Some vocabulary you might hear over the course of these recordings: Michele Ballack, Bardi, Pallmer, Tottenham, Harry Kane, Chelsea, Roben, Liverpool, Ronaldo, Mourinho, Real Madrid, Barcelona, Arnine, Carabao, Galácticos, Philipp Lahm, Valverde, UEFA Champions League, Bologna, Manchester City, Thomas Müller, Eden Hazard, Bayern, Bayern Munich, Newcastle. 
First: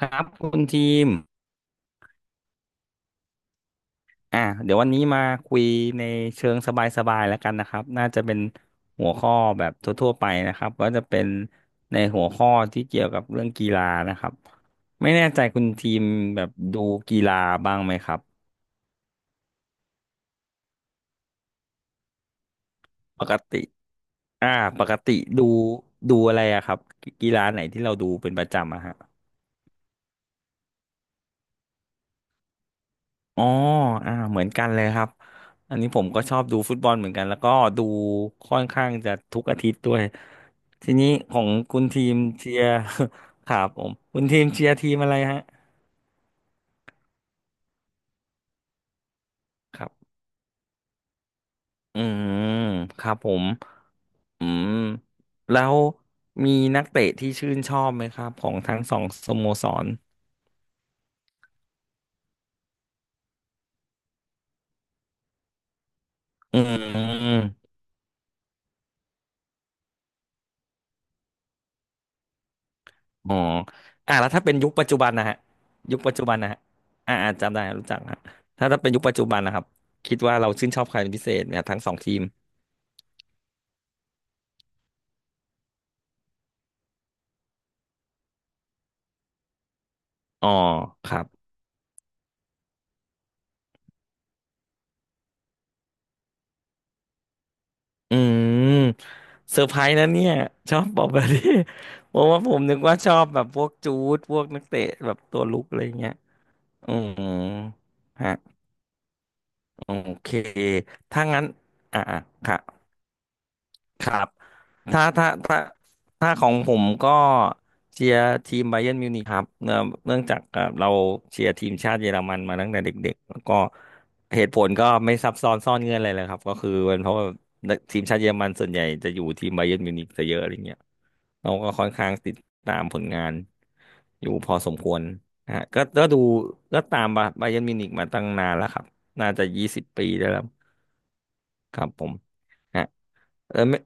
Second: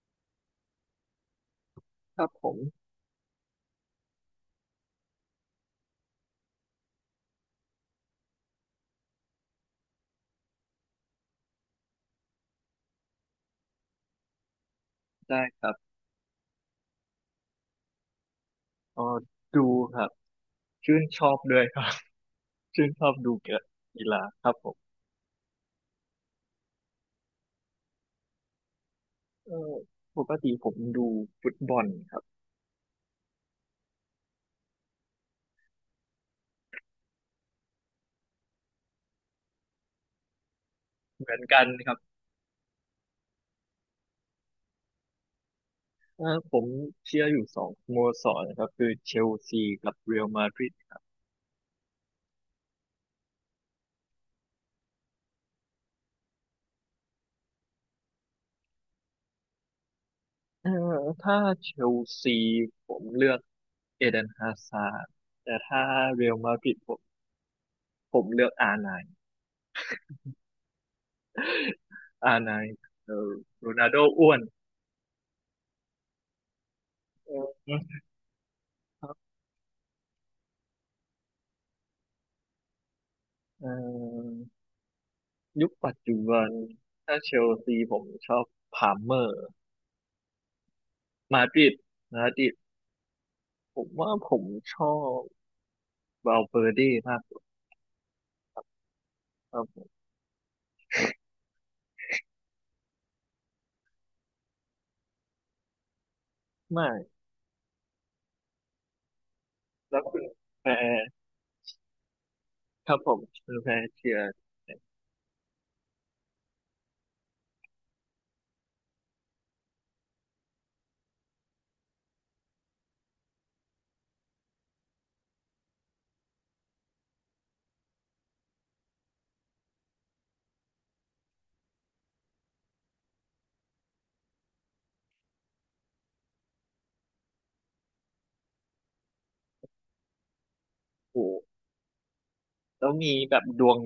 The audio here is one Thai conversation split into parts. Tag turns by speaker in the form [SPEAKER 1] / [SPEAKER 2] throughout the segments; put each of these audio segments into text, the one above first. [SPEAKER 1] ครับคุณทีม
[SPEAKER 2] ครับผม
[SPEAKER 1] อ่ะเดี๋ยววันนี้มาคุยในเชิงสบายๆแล้วกันนะครับน่าจะเป็นหัวข้อแบบทั่วๆไปนะครับก็จะเป็นในหัวข้อที่เกี่ยวกับเรื่องกีฬานะครับไม่แน่
[SPEAKER 2] ได้
[SPEAKER 1] ใจ
[SPEAKER 2] ค
[SPEAKER 1] คุณ
[SPEAKER 2] รับ
[SPEAKER 1] ทีมแบบดูกีฬาบ้างไหมครับ
[SPEAKER 2] เออดูครับชื่นชอบด้วยครับ ชื่นชอบ
[SPEAKER 1] ป
[SPEAKER 2] ดู
[SPEAKER 1] กติ
[SPEAKER 2] กีฬาค
[SPEAKER 1] อ่า
[SPEAKER 2] รับผม
[SPEAKER 1] ปกติดูดูอะไรอะครับกีฬาไหนที่เราดูเป็นประจำอะฮะ
[SPEAKER 2] เออปกติผมดูฟุตบอลครับ
[SPEAKER 1] อ๋ออ่าเหมือนกันเลยครับ อันนี้ผมก็ชอบดูฟุตบอลเหมือนกันแล้วก็ดูค่อนข้างจะทุกอาทิตย์ด้วยทีนี้
[SPEAKER 2] เห
[SPEAKER 1] ข
[SPEAKER 2] มือ
[SPEAKER 1] อ
[SPEAKER 2] น
[SPEAKER 1] ง
[SPEAKER 2] กัน
[SPEAKER 1] คุณ
[SPEAKER 2] ครับ
[SPEAKER 1] ทีมเชียร์ ครับผมคุณทีมเชียร์ทีมอะไรฮะ
[SPEAKER 2] ผมเชียร์อยู่สองสโมสรนะครับคือเชลซี
[SPEAKER 1] ครั
[SPEAKER 2] กับเร
[SPEAKER 1] บ
[SPEAKER 2] อัลมาดริด
[SPEAKER 1] อืมครับผมอืมแล้วมีนักเตะที่ชื่นชอบไหมครับของทั้งสองสโมสร
[SPEAKER 2] เออถ้าเชลซีผมเลือกเอเดนฮาซาร์ดแต่ถ้าเรอัลมา
[SPEAKER 1] อื
[SPEAKER 2] ดริดผม
[SPEAKER 1] ม
[SPEAKER 2] ผมเลือกอาร์ไนน์ อาร์ไนน์ เออ
[SPEAKER 1] อ๋อ
[SPEAKER 2] โรนัลโด
[SPEAKER 1] อ่ะแล้
[SPEAKER 2] อ้
[SPEAKER 1] ว
[SPEAKER 2] วน
[SPEAKER 1] ถ้าเป็นยุคปัจจุบันนะฮะยุคปัจจุบันนะฮะอ่า
[SPEAKER 2] เ
[SPEAKER 1] อ่าจำได้
[SPEAKER 2] ออ
[SPEAKER 1] รู้จักฮะถ้าเป็นยุค
[SPEAKER 2] ครั
[SPEAKER 1] ปัจจุ
[SPEAKER 2] บ
[SPEAKER 1] บันนะครับคิดว่าเราชื่นชอบใครเป็นพิเศษเนี่ยทั้งสองทีม
[SPEAKER 2] เออ ยุคปัจจุบันถ้าเชลซีผมชอบพาล์มเมอร์
[SPEAKER 1] อ๋อครับ
[SPEAKER 2] มาดริดมาดริดผมว่าผมชอบวาลเวอร์เด้มากกว่า
[SPEAKER 1] อืม
[SPEAKER 2] ค
[SPEAKER 1] เซ
[SPEAKER 2] รั
[SPEAKER 1] อ
[SPEAKER 2] บ
[SPEAKER 1] ร์ไพ
[SPEAKER 2] ผ
[SPEAKER 1] รส์
[SPEAKER 2] ม
[SPEAKER 1] นะเนี่ยชอบบอกแบบนี้ เพราะว่าผมนึกว่าชอบแบบพวกจูดพวกนักเตะแบบตัวลุกอะไรเงี้ยอื
[SPEAKER 2] ไม่
[SPEAKER 1] มฮะโอ
[SPEAKER 2] แล้วคุณ
[SPEAKER 1] เค
[SPEAKER 2] แพร
[SPEAKER 1] ถ้างั้นอ่าอ่ะคะ
[SPEAKER 2] ครับผมคุณแพร
[SPEAKER 1] ค
[SPEAKER 2] เชีย
[SPEAKER 1] รับ
[SPEAKER 2] ร์
[SPEAKER 1] ถ้าถ้าถ้าถ้าของผมก็เชียร์ทีมไบเยิร์นมิวนิกครับเนื่องจากเราเชียร์ทีมชาติเยอรมันมาตั้งแต่เด็กๆแล้วก็เหตุผลก็ไม่ซับซ้อนซ่อนเงื่อนอะไรเลยครับก็คือเป็นเพราะว่าทีมชาติเยอรมันส่วนใหญ่จะอยู่ทีมไบเยิร์นมิวนิกซะเยอะอะไรเงี้ยเราก็ค่อนข้างติดตามผลงานอยู่พอสมควรนะฮะก็ดูก็ตามไบเยิร์นมิวนิกมาตั้งนานแล้วครับน่าจะ20 ปีได้แล้ว
[SPEAKER 2] ถูก
[SPEAKER 1] ครับผมฮะ
[SPEAKER 2] แล้วมีแบบ
[SPEAKER 1] เออ
[SPEAKER 2] ดว
[SPEAKER 1] ไม่
[SPEAKER 2] ง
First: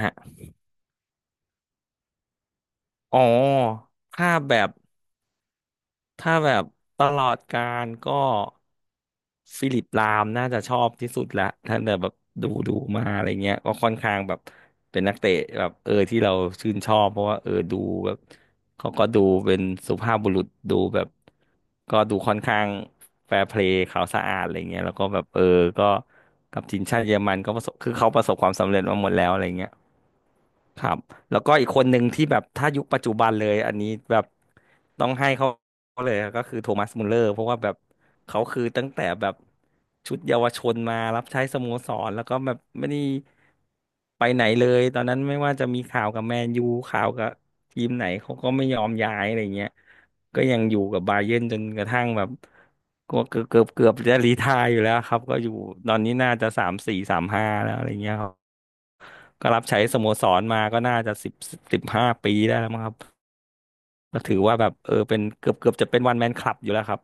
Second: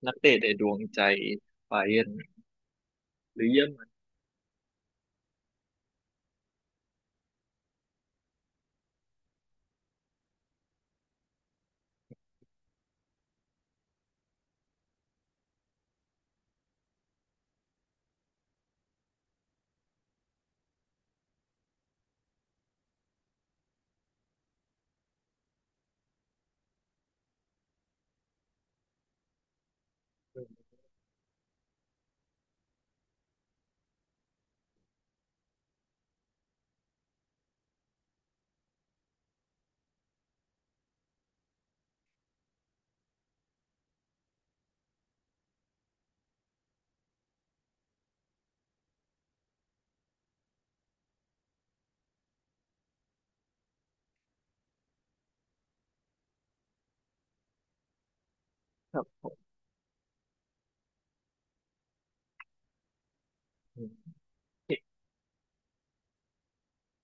[SPEAKER 1] ฮะ
[SPEAKER 2] นักเตะในดวงใจไบาเยิร์น
[SPEAKER 1] อ๋อ
[SPEAKER 2] หรือเยอรมัน
[SPEAKER 1] ถ้าแบบถ้าแบบตลอดการก็ฟิลิปลามน่าจะชอบที่สุดละถ้าแบบดูดูมาอะไรเงี้ยก็ค่อนข้างแบบเป็นนักเตะแบบเออที่เราชื่นชอบเพราะว่าเออดูแบบเขาก็ดูเป็นสุภาพบุรุษดูแบบก็ดูค่อนข้างแฟร์เพลย์ขาวสะอาดอะไรเงี้ยแล้วก็แบบเออก็กับทีมชาติเยอรมันก็ประสบคือเขาประสบความสำเร็จมาหมดแล้วอะไรเงี้ย ครับแล้วก็อีกคนหนึ่งที่แบบถ้ายุคปัจจุบันเลยอันนี้แบบต้องให้เขาเลยก็คือโทมัสมุลเลอร์เพราะว่าแบบเขาคือตั้งแต่แบบชุดเยาวชนมารับใช้สโมสรแล้วก็แบบไม่ได้ไปไหนเลยตอนนั้นไม่ว่าจะมีข่าวกับแมนยูข่าวกับทีมไหนเขาก็ไม่ยอมย้ายอะไรเงี้ยก็ยังอยู่กับบาเยิร์นจนกระทั่งแบบก็เกือบจะรีไทร์อยู่แล้วครับก็อยู่ตอนนี้น่าจะสามสี่สามห้าแล้วอะไรเงี้ย
[SPEAKER 2] ครับผ
[SPEAKER 1] ก็
[SPEAKER 2] ม
[SPEAKER 1] รับใช้สโมสรมาก็น่าจะสิบ15 ปีได้แล้วมั้งครับ
[SPEAKER 2] อืม
[SPEAKER 1] ก็ถือว่าแบบเออเป็นเกือบเกือบจะเป็นวันแมนคลับอยู่แล้วครับ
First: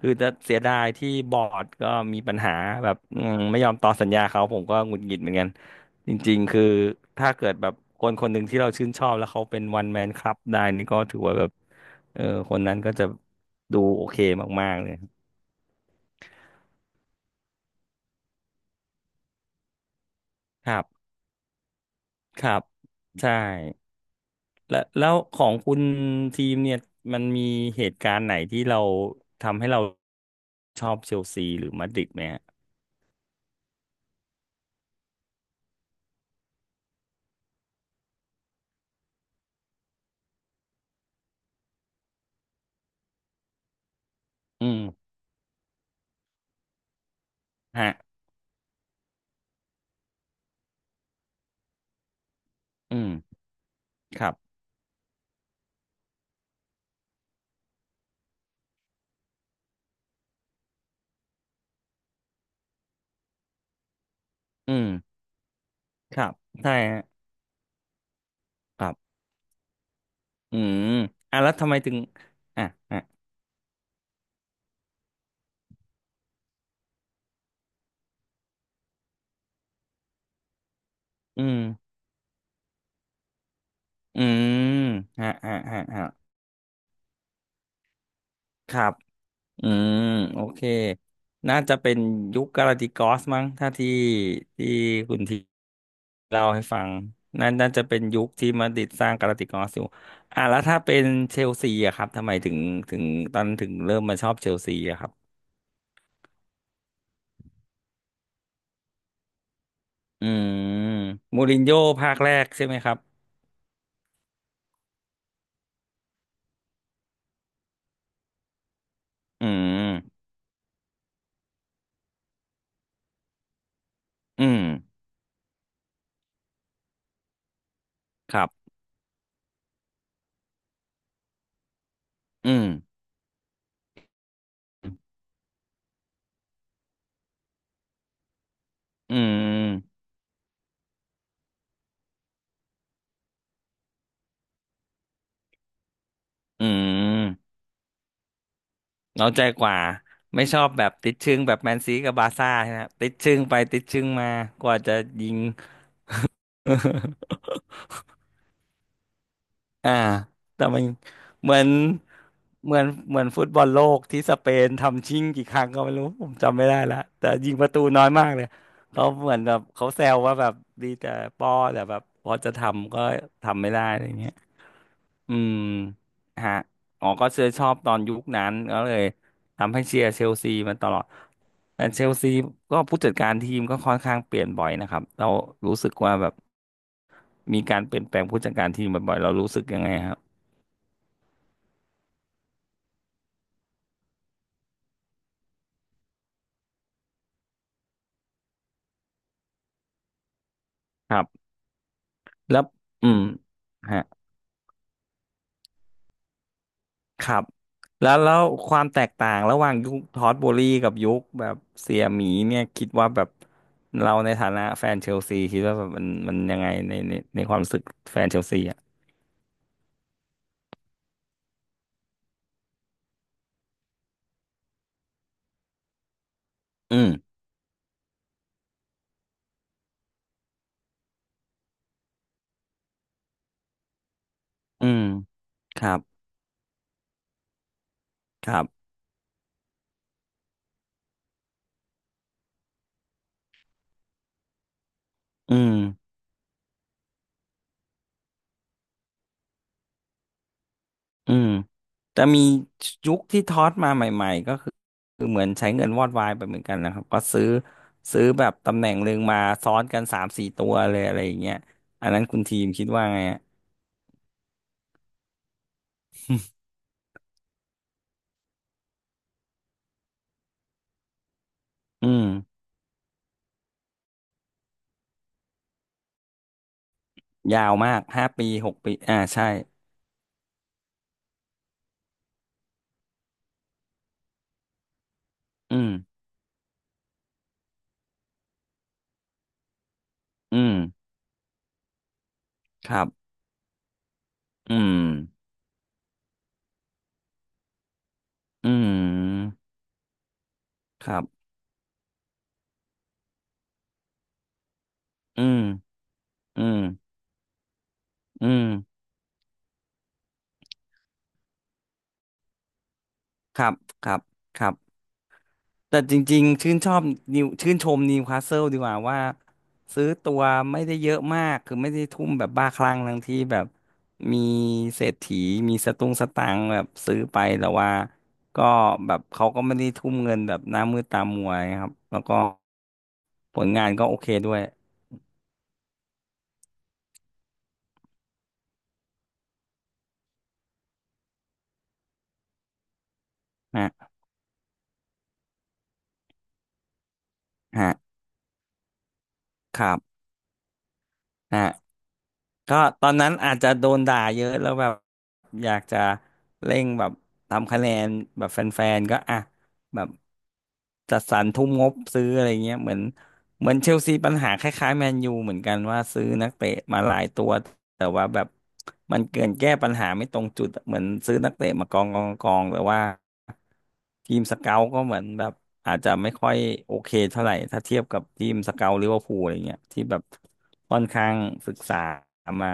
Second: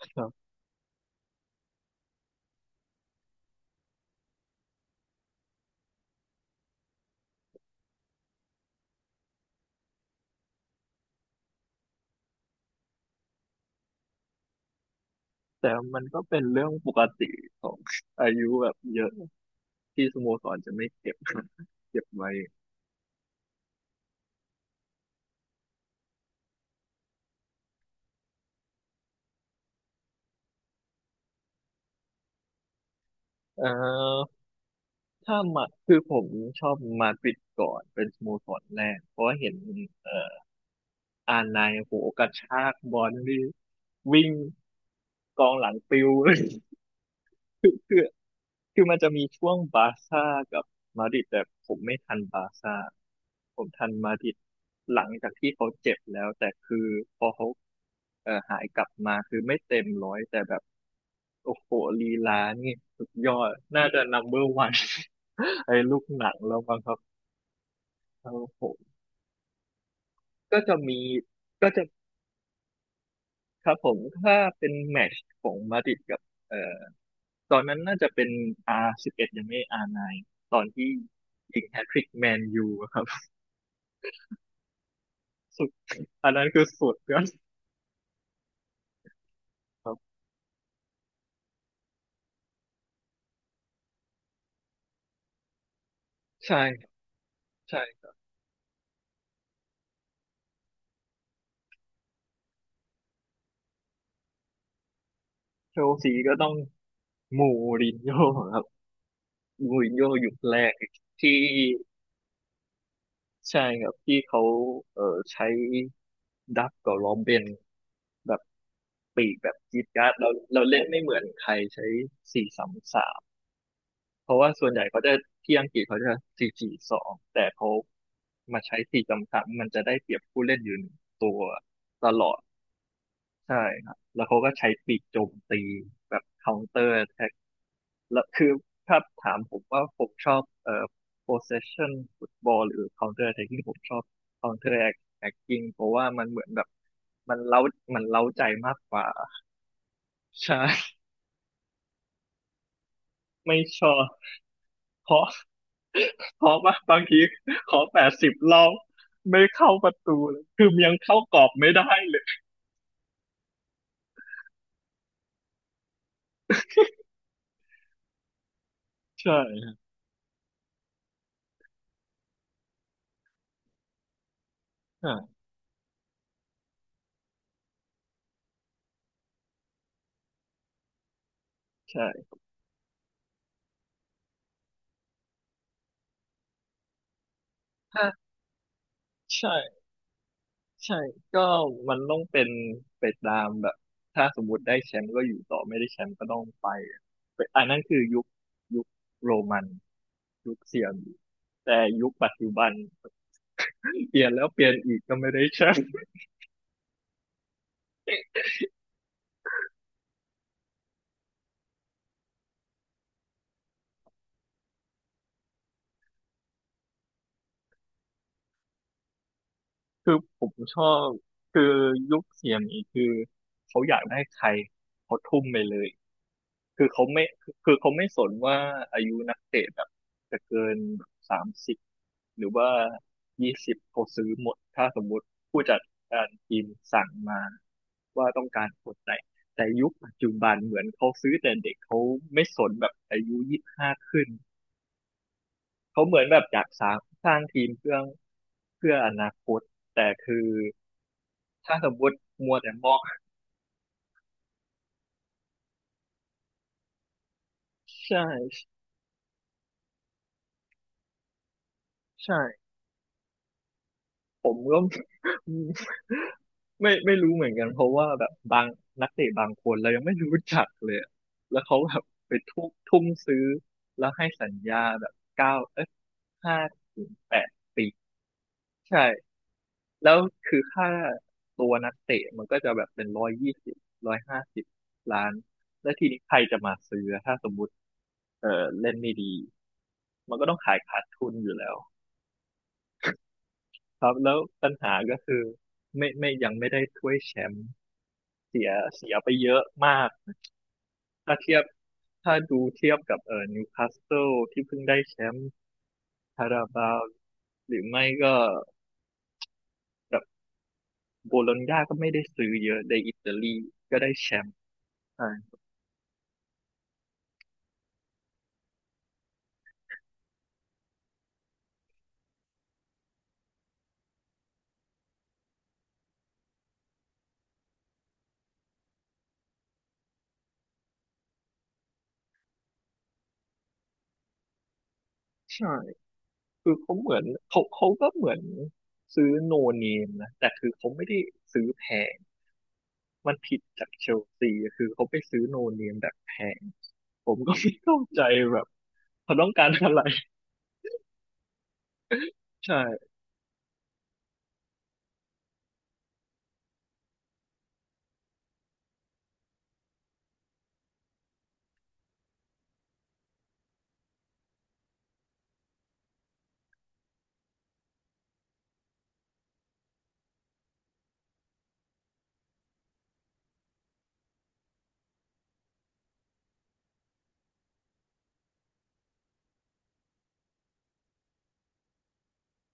[SPEAKER 1] คือ
[SPEAKER 2] ครั
[SPEAKER 1] จะ
[SPEAKER 2] บ
[SPEAKER 1] เสียดายที่บอร์ดก็มีปัญหาแบบอืมไม่ยอมต่อสัญญาเขาผมก็หงุดหงิดเหมือนกันจริงๆคือถ้าเกิดแบบคนคนหนึ่งที่เราชื่นชอบแล้วเขาเป็นวันแมนคลับได้นี่ก็ถือว่าแบบเออคนนั้นก็จะดูโอเคมากๆเลย
[SPEAKER 2] แต่มันก็เป็นเรื่องปกติของอายุแบบเยอะที่สโมสร
[SPEAKER 1] ค
[SPEAKER 2] จะ
[SPEAKER 1] รั
[SPEAKER 2] ไม่
[SPEAKER 1] บ
[SPEAKER 2] เก็บ เก็บไว้
[SPEAKER 1] ครับใช่ แล้วของคุณทีมเนี่ยมันมีเหตุการณ์ไหนที่เราทำให้เราชอบเชลซีหรือมาดริดไหมฮะ
[SPEAKER 2] เออ ถ้ามาคือผมชอบมาดริดก่อนเป็นสโมสรแรกเพราะว่าเห็นเอ่ออานไนโหกระชากบอลนี่วิ่ง
[SPEAKER 1] อืม
[SPEAKER 2] กองหลังปิว คือ
[SPEAKER 1] ฮะ
[SPEAKER 2] คือคือมันจะมีช่วงบาร์ซ่ากับมาดริดแต่ผมไม่ทันบาร์ซ่า
[SPEAKER 1] อืม
[SPEAKER 2] ผมทันมา
[SPEAKER 1] ค
[SPEAKER 2] ดริ
[SPEAKER 1] รั
[SPEAKER 2] ด
[SPEAKER 1] บ
[SPEAKER 2] หลังจากที่เขาเจ็บแล้วแต่คือพอเขาหายกลับมาคือไม่เต็มร้อยแต่แบบโอ้โหลีลานี่สุดยอดน่าจะนัมเบอร์วั
[SPEAKER 1] อื
[SPEAKER 2] น
[SPEAKER 1] ม
[SPEAKER 2] ไอ้ลูก
[SPEAKER 1] ค
[SPEAKER 2] ห
[SPEAKER 1] รั
[SPEAKER 2] นั
[SPEAKER 1] บ
[SPEAKER 2] งแล้ว
[SPEAKER 1] ใช่
[SPEAKER 2] มั้งครับ
[SPEAKER 1] ฮะ
[SPEAKER 2] ครับผ
[SPEAKER 1] ครั
[SPEAKER 2] ม
[SPEAKER 1] บอื
[SPEAKER 2] ก็จะ
[SPEAKER 1] ม
[SPEAKER 2] มี
[SPEAKER 1] อ่ะแล้ว
[SPEAKER 2] ก็
[SPEAKER 1] ทำไม
[SPEAKER 2] จะ
[SPEAKER 1] ถึงอ่ะอ่ะ
[SPEAKER 2] ครับผมถ้าเป็นแมตช์ของมาดริดกับเอ่อตอนนั้นน่าจะเป็น R11 ยังไม่ R9 ตอนที่
[SPEAKER 1] อืม
[SPEAKER 2] ยิงแฮตทริกแมนยูอะครับ
[SPEAKER 1] อืมฮะฮะ
[SPEAKER 2] สุด
[SPEAKER 1] ฮะฮะ
[SPEAKER 2] อันนั้นคือสุดยอด
[SPEAKER 1] ครับอื
[SPEAKER 2] ครั
[SPEAKER 1] ม
[SPEAKER 2] บ
[SPEAKER 1] โอเคน่าจะเป็นยุคกาลาติกอสมั้งถ้าที่คุณที เล่า
[SPEAKER 2] ใช่
[SPEAKER 1] ให้ฟั
[SPEAKER 2] ครั
[SPEAKER 1] ง
[SPEAKER 2] บ
[SPEAKER 1] นั่นน่า
[SPEAKER 2] ใช่
[SPEAKER 1] จะเป็
[SPEAKER 2] ค
[SPEAKER 1] น
[SPEAKER 2] รับ
[SPEAKER 1] ยุคที่มาดริดสร้างกาลาติกอสอยู่อ่ะแล้วถ้าเป็นเชลซีอะครับทำไมถึงตอนถึงเริ่มมาชอบเชลซีอะครับ
[SPEAKER 2] เชลซีก็ต้องมูรินโญ่ครับมูรินโญ่
[SPEAKER 1] อื
[SPEAKER 2] ยุค
[SPEAKER 1] ม
[SPEAKER 2] แรกที่
[SPEAKER 1] มูรินโญ่ภาคแรกใช่ไหมครับ
[SPEAKER 2] ใช่ครับที่เขาเอ่อใช้ดับกับโรเบนแบบปีก
[SPEAKER 1] อื
[SPEAKER 2] แบบจี๊ดจ๊าด
[SPEAKER 1] ม
[SPEAKER 2] เราเล่นไม่เหมือนใครใช้4-3-3 เพราะ
[SPEAKER 1] อื
[SPEAKER 2] ว่า
[SPEAKER 1] ม
[SPEAKER 2] ส่วนใหญ่เขาจะที่อังกฤษเขาจะ4-4-2แต่เขา
[SPEAKER 1] ครั
[SPEAKER 2] มา
[SPEAKER 1] บ
[SPEAKER 2] ใช้4-3-3มันจะได้เปรียบผู้เล่นอยู่หนึ่งตัวตลอด
[SPEAKER 1] อืม
[SPEAKER 2] ใช่ครับแล้วเขาก็ใช้ปีกโจมตีแบบ c ค u n t เตอร์แท็กแล้วคือถ้า
[SPEAKER 1] อื
[SPEAKER 2] ถามผมว่า
[SPEAKER 1] ม
[SPEAKER 2] ผมชอบpossession football หรือ counter attacking ผมชอบ counter attacking เพราะว่ามันเหมือนแบ
[SPEAKER 1] อื
[SPEAKER 2] บมัน
[SPEAKER 1] ม
[SPEAKER 2] เล้ามันเล้าใจมากกว่า
[SPEAKER 1] เราใจกว่าไม่
[SPEAKER 2] ใช่
[SPEAKER 1] ช อบแบบติดชึ่งแบบแมนซีกับบาร์ซ่าใช่ไหมติดชึ่งไป
[SPEAKER 2] ไม่
[SPEAKER 1] ติ
[SPEAKER 2] ช
[SPEAKER 1] ด
[SPEAKER 2] อ
[SPEAKER 1] ชึ่
[SPEAKER 2] บ
[SPEAKER 1] งมากว่าจะ
[SPEAKER 2] เพราะ
[SPEAKER 1] ยิง
[SPEAKER 2] เพราะว่า บางทีขอ 80 รอบไม่เข้าป
[SPEAKER 1] อ่า
[SPEAKER 2] ระตูเลย
[SPEAKER 1] แต่
[SPEAKER 2] คือม
[SPEAKER 1] มัน
[SPEAKER 2] ยังเข้ากรอ
[SPEAKER 1] เห
[SPEAKER 2] บ
[SPEAKER 1] มือ
[SPEAKER 2] ไม่
[SPEAKER 1] น
[SPEAKER 2] ได้เลย
[SPEAKER 1] เหมือนฟุตบอลโลกที่สเปนทำชิ่งกี่ครั้งก็ไม่รู้ผมจำไม่ได้ละแต่ยิงประตูน้อยมากเลยเขา
[SPEAKER 2] ใ
[SPEAKER 1] เหมือนแบบ
[SPEAKER 2] ช่
[SPEAKER 1] เขาแซวว่าแบบดีแต่ป้อแต่แบบพอจะทำก็ทำไม่ได้อะไรเงี้ย
[SPEAKER 2] อ่า
[SPEAKER 1] อืมฮะอ๋อก็เชื่อชอบตอนยุคนั้นก็เลยทำให้เชียร์เชลซีมาตลอดแต่เชล
[SPEAKER 2] ใช่
[SPEAKER 1] ซีก็ผู้จัดการทีมก็ค่อนข้างเปลี่ยนบ่อยนะครับเรารู้สึกว่าแบบมีการเปลี่
[SPEAKER 2] ถ้า
[SPEAKER 1] ยนแปลงผู้จัดการทีมบ่อยๆเรารู้
[SPEAKER 2] ใช่
[SPEAKER 1] สึกยังไงคร
[SPEAKER 2] ใช่ก็มันต้องเป็นไปตามแบบถ้าสมมติได้แชมป์ก็อยู่ต่อไม่ได้แชมป์ก็ต้องไปไปอันนั้นคือยุคโรมันยุคเซียม
[SPEAKER 1] ับ
[SPEAKER 2] แต่ยุคปัจจุ
[SPEAKER 1] แล้ว
[SPEAKER 2] บัน
[SPEAKER 1] อืมฮะ
[SPEAKER 2] เปลี่ยนแล้วเปลี่ยนอีกก็ไม่ได้แชมป์
[SPEAKER 1] ครับแล้วความแตกต่าง ระหว่างยุคทอตโบรี่กับยุคแบบเสียหมีเนี่ย คิดว่าแบบ เราในฐานะแฟนเชลซี คิดว่าแบบมันยังไง ในความรู้สึกแฟนเชลซีอ่ะ
[SPEAKER 2] คือผมชอบคือยุคเซียมอีกคือเขาอยากได้ใครเขาทุ่มไปเลย คือ
[SPEAKER 1] อื
[SPEAKER 2] เขา
[SPEAKER 1] ม
[SPEAKER 2] ไม่คือเขาไม่สนว่าอายุนักเตะแบบจะเกิน30หรือว่ายี่สิบเขาซื้อหมด
[SPEAKER 1] อื
[SPEAKER 2] ถ้าส
[SPEAKER 1] ม
[SPEAKER 2] มมุติผู้จั
[SPEAKER 1] ค
[SPEAKER 2] ด
[SPEAKER 1] รับ
[SPEAKER 2] การทีมสั่งมาว่าต้อ
[SPEAKER 1] ค
[SPEAKER 2] ง
[SPEAKER 1] รั
[SPEAKER 2] การค
[SPEAKER 1] บ
[SPEAKER 2] นไหนแต่ยุคปัจจุบันเหมือนเขาซื้อแต่เด็กเขาไม่สนแบบอายุ25ขึ้น
[SPEAKER 1] อืม
[SPEAKER 2] เขาเหมือนแบบอยากสร้างทีมเพื่ออนาคตแต่คือ
[SPEAKER 1] อืม
[SPEAKER 2] ถ้าสมมติ
[SPEAKER 1] แต่มี
[SPEAKER 2] มัวแต่มอง
[SPEAKER 1] ยุคที่ทอสมาใหม่ ๆ ก็คือเหมือนใช้เงินวอดวายไปเหมือนกันนะครับก็ซื้อ
[SPEAKER 2] ใช่
[SPEAKER 1] ซื้อแบบตำแหน่งหนึ่งมาซ้อนกันสามสี่ตัวเลย อะไรอย่างเงี้ยอันนั้นคุ
[SPEAKER 2] ใช่
[SPEAKER 1] ณทีมคิดว่าไงอะ
[SPEAKER 2] ผมก็ ไม่รู้เหมือนกันเพราะว่าแบบบางนักเตะบางคนเรายังไม่รู้จักเลยอะแล้วเขาแบบ
[SPEAKER 1] อืม
[SPEAKER 2] ไปทุ่มซื้อแล้วให้สัญญาแบบเก้าเอ้ยห้าถึงแปด
[SPEAKER 1] ยาวมาก
[SPEAKER 2] ปี
[SPEAKER 1] ห้าปีหกปี
[SPEAKER 2] ใช่
[SPEAKER 1] อ่าใช่
[SPEAKER 2] แล้วคือค่าตัวนักเตะมันก็จะแบบเป็น120150 ล้าน
[SPEAKER 1] อืม
[SPEAKER 2] แล้วทีนี้ใครจะมาซื้อถ้าสมมติเออเล่นไม่ดีมันก็ต้อ
[SPEAKER 1] อื
[SPEAKER 2] ง
[SPEAKER 1] ม
[SPEAKER 2] ขายขาดทุนอยู่แล้ว
[SPEAKER 1] ครับ
[SPEAKER 2] ครับแล้วปัญ
[SPEAKER 1] อื
[SPEAKER 2] หา
[SPEAKER 1] ม
[SPEAKER 2] ก็คือไม่ยังไม่ได้ถ้วยแชมป์เสี
[SPEAKER 1] อื
[SPEAKER 2] ยเสียไปเย
[SPEAKER 1] ม
[SPEAKER 2] อะมาก
[SPEAKER 1] ครั
[SPEAKER 2] ถ้า
[SPEAKER 1] บ
[SPEAKER 2] เทียบถ้าดูเทียบกับนิวคาสเซิลที่เพิ่งได้แชม
[SPEAKER 1] อื
[SPEAKER 2] ป์
[SPEAKER 1] ม
[SPEAKER 2] คา
[SPEAKER 1] อื
[SPEAKER 2] รา
[SPEAKER 1] ม
[SPEAKER 2] บาวหรือไม่ก็
[SPEAKER 1] อืม
[SPEAKER 2] แบบโบโลญญาก็ไม่ได้ซื้อเยอะในอิตาลี
[SPEAKER 1] ครับ
[SPEAKER 2] ก็
[SPEAKER 1] ค
[SPEAKER 2] ได้
[SPEAKER 1] รับ
[SPEAKER 2] แชมป์
[SPEAKER 1] ครับ
[SPEAKER 2] ใช่
[SPEAKER 1] แต่จริงๆชื่นชมนิวคาสเซิลดีกว่าว่าซื้อตัวไม่ได้เยอะมากคือไม่ได้ทุ่มแบบบ้าคลั่งทั้งที่แบบมีเศรษฐีมีสตุ้งสตางค์แบบซื้อไปแต่ว่าก็แบบเขาก็ไม่ได้ทุ่มเงินแบบหน้ามืดตามัวนะครับแล้วก็ผลงานก็โอเคด้วย
[SPEAKER 2] ใช่คือเขาเหมือนเขาก็เหมือนซื้อโนเนมนะแต่คือเขาไม่ได้ซื้อแพงมันผิด
[SPEAKER 1] น
[SPEAKER 2] จากเช
[SPEAKER 1] ะ
[SPEAKER 2] ลซีคือเขาไปซื้อโนเนมแบบแพงผมก็ไม่
[SPEAKER 1] ฮะ
[SPEAKER 2] เข้าใจแบบเขาต้องการ
[SPEAKER 1] ค
[SPEAKER 2] อะ
[SPEAKER 1] รั
[SPEAKER 2] ไร
[SPEAKER 1] บอ่ะก็ต
[SPEAKER 2] ใช่
[SPEAKER 1] อนนั้นอาจจะโดนด่าเยอะแล้วแบบอยากจะเร่งแบบทำคะแนนแบบแฟนๆก็อ่ะแบบจัดสรรทุ่มงบซื้ออะไรเงี้ยเหมือนเชลซีปัญหาคล้ายๆแมนยูเหมือนกันว่าซื้อนักเตะมาหลายตัวแต่ว่าแบบมันเกินแก้ปัญหาไม่ตรงจุดอะเหมือนซื้อนักเตะมากองกองกองแต่ว่า ทีมสเกาต์ก็เหมือนแบบอาจจะไม่ค่อยโอเคเท่าไหร่ถ้าเทียบกับทีมสเกาต์ลิเวอร์พูลอะไรเงี้ยที่แบบค่อนข้างศึกษามา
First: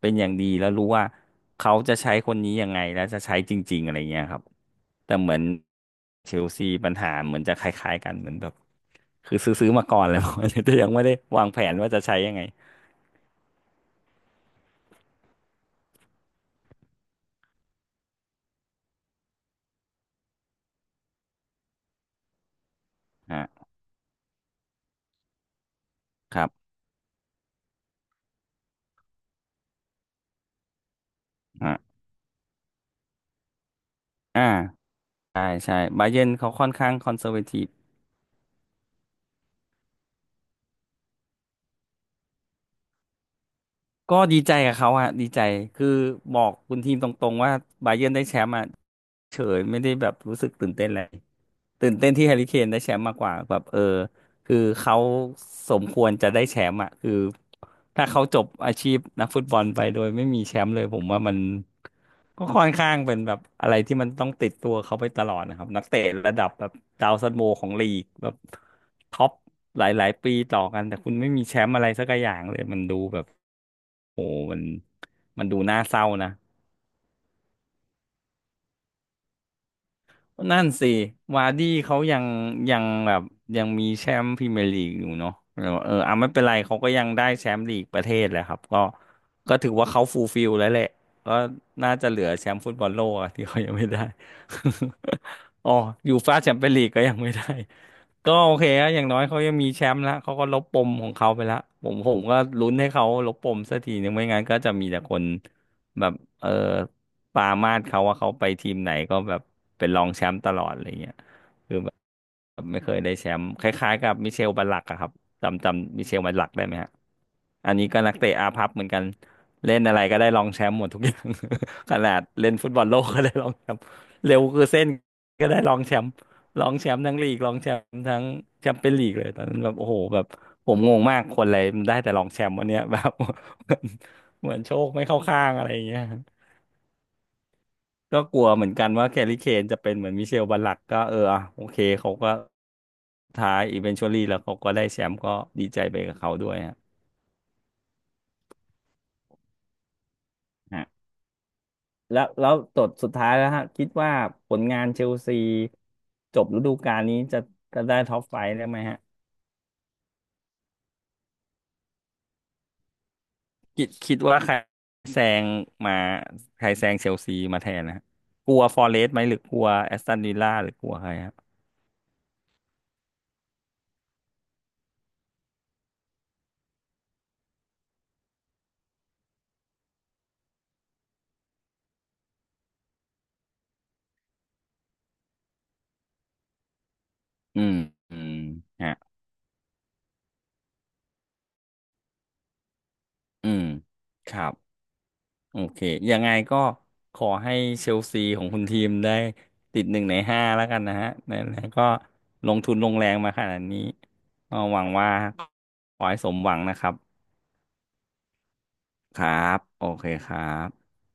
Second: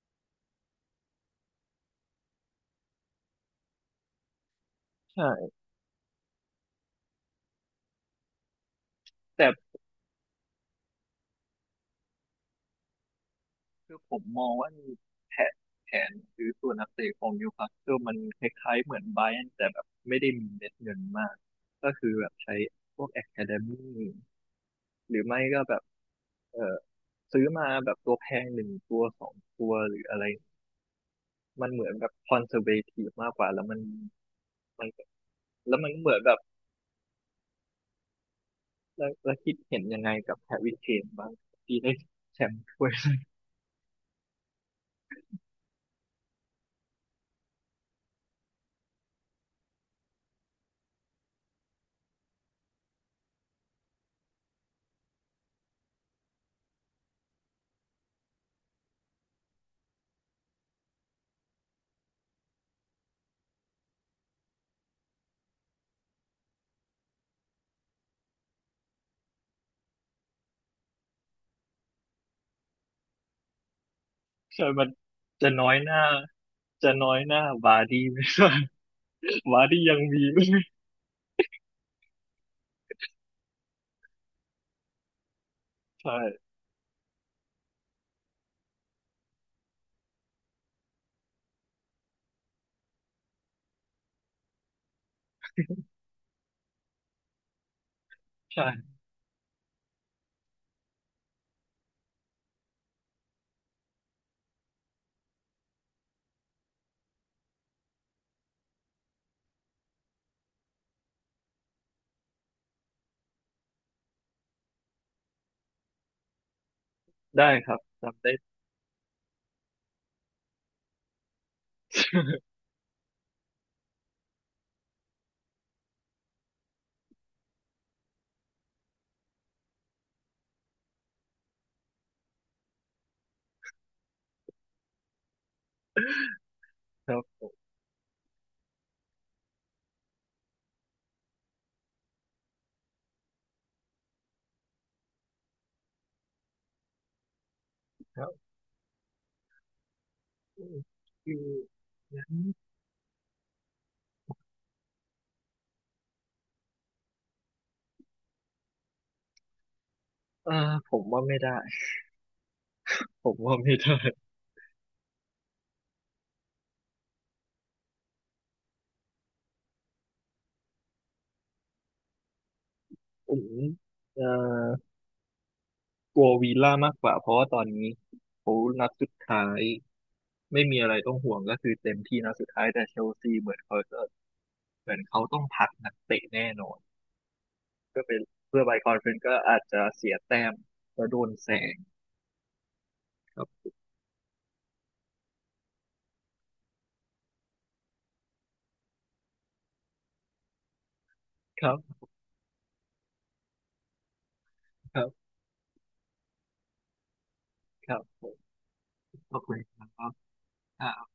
[SPEAKER 1] เป็นอย่างดีแล้วรู้ว่าเขาจะใช้คนนี้ยังไงแล้วจะใช้จริงๆอะไรเงี้ยครับแต่เหมือน
[SPEAKER 2] ใช่
[SPEAKER 1] เชลซีปัญหาเหมือนจะคล้ายๆกันเหมือนแบบคือซื้อ
[SPEAKER 2] แต่
[SPEAKER 1] มาก่อนแล้ว แต่ยังไม่ได้วางแผนว่าจะใช้ยังไง
[SPEAKER 2] คือผมมองว่าแผนแผนซื้อตัวนักเตะของนิวคาสเซิลมันคล้ายๆเหมือนไบรอันแต่แบบไม่ได้มีเม็ดเงินมากก็คือแบบใช้พวก a อ a d เด
[SPEAKER 1] อ่ะ
[SPEAKER 2] มี่หรือไม่ก็แบบ
[SPEAKER 1] ครั
[SPEAKER 2] เอ
[SPEAKER 1] บ
[SPEAKER 2] อซื้อมาแบบตัวแพงหนึ่งตัวสองตัวหรืออะไรมันเหมือ
[SPEAKER 1] อ่ะ
[SPEAKER 2] นแบบคอนเซอร์เวทีฟมากกว่าแล้วมัน
[SPEAKER 1] อ่า
[SPEAKER 2] มัน
[SPEAKER 1] ใช่ใช่
[SPEAKER 2] แล้วมัน
[SPEAKER 1] บา
[SPEAKER 2] เหมือ
[SPEAKER 1] เยิ
[SPEAKER 2] น
[SPEAKER 1] ร์น
[SPEAKER 2] แบบ
[SPEAKER 1] เขาค่อนข้างคอนเซอร์เวทีฟ
[SPEAKER 2] แล้วแล้วคิดเห็นยังไงกับแฮร์รี่เคนบ้างที่ได้แชมป์ ถ้วย
[SPEAKER 1] ก็ดีใจกับเขาอะดีใจคือบอกคุณทีมตรงๆว่าบาเยิร์นได้แชมป์อะเฉยไม่ได้แบบรู้สึกตื่นเต้นอะไรตื่นเต้นที่แฮร์รี่เคนได้แชมป์มากกว่าแบบเออคือเขาสมควรจะได้แชมป์อะคือถ้าเขาจบอาชีพนักฟุตบอลไปโดยไม่มีแชมป์เลยผมว่ามัน ก็ค่อนข้างเป็นแบบอะไรที่มันต้องติดตัวเขาไปตลอดนะครับนักเตะระดับแบบดาวซันโวของลีกแบบท็อปหลายๆ ปีต่อกันแต่คุณไม่มีแชมป์อะไรสักอย่างเลยมันดูแบบโอ้มัน
[SPEAKER 2] ใช่มัน
[SPEAKER 1] มัน
[SPEAKER 2] จะ
[SPEAKER 1] ดู
[SPEAKER 2] น้อย
[SPEAKER 1] น่า
[SPEAKER 2] ห
[SPEAKER 1] เศ
[SPEAKER 2] น้า
[SPEAKER 1] ร้านะ
[SPEAKER 2] จะน้อยหน้าบาร์ดี้ไหม หมาที่ยังมี
[SPEAKER 1] นั่นสิวาร์ดี้เขายังแบบยังมีแชมป์พรีเมียร์ลีกอยู่เนาะเออเออ
[SPEAKER 2] ใช่
[SPEAKER 1] อ่ะไม่เป็นไรเขาก็ยังได้แชมป์ลีกประเทศแหละครับก็ก็ถือว่าเขาฟูลฟิลแล้วแหละก็น่าจะเหลือแชมป์ฟุตบอลโลกอะ ที่เขายังไม่ได้ อ๋อยูฟ่าแชมเปี้ยนลีกก็ยังไม่ได้ ก็โอเคอะ
[SPEAKER 2] ใช่
[SPEAKER 1] อย่างน้อยเขายังมีแชมป์ละเขาก็ลบปมของเขาไปละผมก็ลุ้นให้เขาลบปมสักทีนึงไม่งั้นก็จะมีแต่คนแบบเออ ปรามาสเขาว่าเขาไปทีมไหนก็แบบเป็นรองแชมป์ตลอดอะไรเงี้ยคือแบบไม่เคยได้แชมป์คล้ายๆกับมิเชลบัลลักอะครับจำมิเชลบัลลักได้ไหมฮะ
[SPEAKER 2] ได้ค
[SPEAKER 1] อัน
[SPEAKER 2] รับ
[SPEAKER 1] นี้ก็นัก
[SPEAKER 2] จำ
[SPEAKER 1] เตะ
[SPEAKER 2] ได้
[SPEAKER 1] อาภัพเหมือนกันเล่นอะไรก็ได้รองแชมป์หมดทุกอย่าง ขนาดเล่นฟุตบอลโลกก็ได้รองแชมป์เร็วคือเส้นก็ได้รองแชมป์รองแชมป์ทั้งลีกรองแชมป์ทั้งแชมเปี้ยนลีกเลยตอนนั้นแบบโอ้โหแบบผมงงมากคนอะไรมันได้แต่รองแชมป์วันเนี้ย แบบ เหมือนโชคไม่เข้าข้างอะไรอย่างเงี้ย
[SPEAKER 2] ครับผม
[SPEAKER 1] ก็กลัวเหมือนกันว่าแคลรี่เคนจะเป็นเหมือนมิเชลบัลลักก็เอออ่ะโอเคเขาก็ท้ายอีเวนชวลี่แล้วเขาก็ได้แชมป์ก็ดีใจไปกับเขาด้วยฮะ
[SPEAKER 2] ครับ
[SPEAKER 1] ฮะ
[SPEAKER 2] คือ
[SPEAKER 1] แล้
[SPEAKER 2] งั้
[SPEAKER 1] ว
[SPEAKER 2] น
[SPEAKER 1] แล้วตดสุดท้ายแล้วฮะคิดว่าผลงานเชลซีจบฤดูกาลนี้จะจะได้ท็อปไฟว์ได้ไหมฮะ
[SPEAKER 2] เอ่อผมว่าไม่ได้ ผมว่าไม่
[SPEAKER 1] คิด
[SPEAKER 2] ได้
[SPEAKER 1] คิดว่าแซงมาใครแซงเชลซีมาแทนนะฮะกลัวฟอเรสต์ไหมหรือกลัวแอสตันวิลล่าหรือกลัวใครฮะ
[SPEAKER 2] ผมเอ่อกลัววีล่ามากกว่าเพราะว่าตอนนี้เขานัดสุดท้ายไม่มีอะไรต้องห่วงก็คือเต็มที่นัดสุดท้ายแต่เชลซีเหมือนเขาต้องพักนักเตะแน่นอน
[SPEAKER 1] อืม
[SPEAKER 2] ก็
[SPEAKER 1] อื
[SPEAKER 2] เป็น
[SPEAKER 1] ม
[SPEAKER 2] เพื่อไปค
[SPEAKER 1] ฮะ
[SPEAKER 2] อนเฟอเรนซ์ก็อาจจะเสียแต้มแล้วโดนแซงครั
[SPEAKER 1] อืม
[SPEAKER 2] บ
[SPEAKER 1] ครับ โอเค ยังไงก็ขอให้เชลซีของคุณทีมได้ติดหนึ่งในห้าแล้วกันนะฮะนั่นแหละ
[SPEAKER 2] ครั
[SPEAKER 1] ก็
[SPEAKER 2] บ
[SPEAKER 1] ลงทุนลงแรงมาขนาดนี้ก็หวัง
[SPEAKER 2] ครั
[SPEAKER 1] ว่า
[SPEAKER 2] บ
[SPEAKER 1] ขอให้สมหวังนะครับ
[SPEAKER 2] ครับผม
[SPEAKER 1] ครั
[SPEAKER 2] ขอบคุ
[SPEAKER 1] บ
[SPEAKER 2] ณ
[SPEAKER 1] โอ
[SPEAKER 2] ค
[SPEAKER 1] เคครั
[SPEAKER 2] รั
[SPEAKER 1] บ
[SPEAKER 2] บ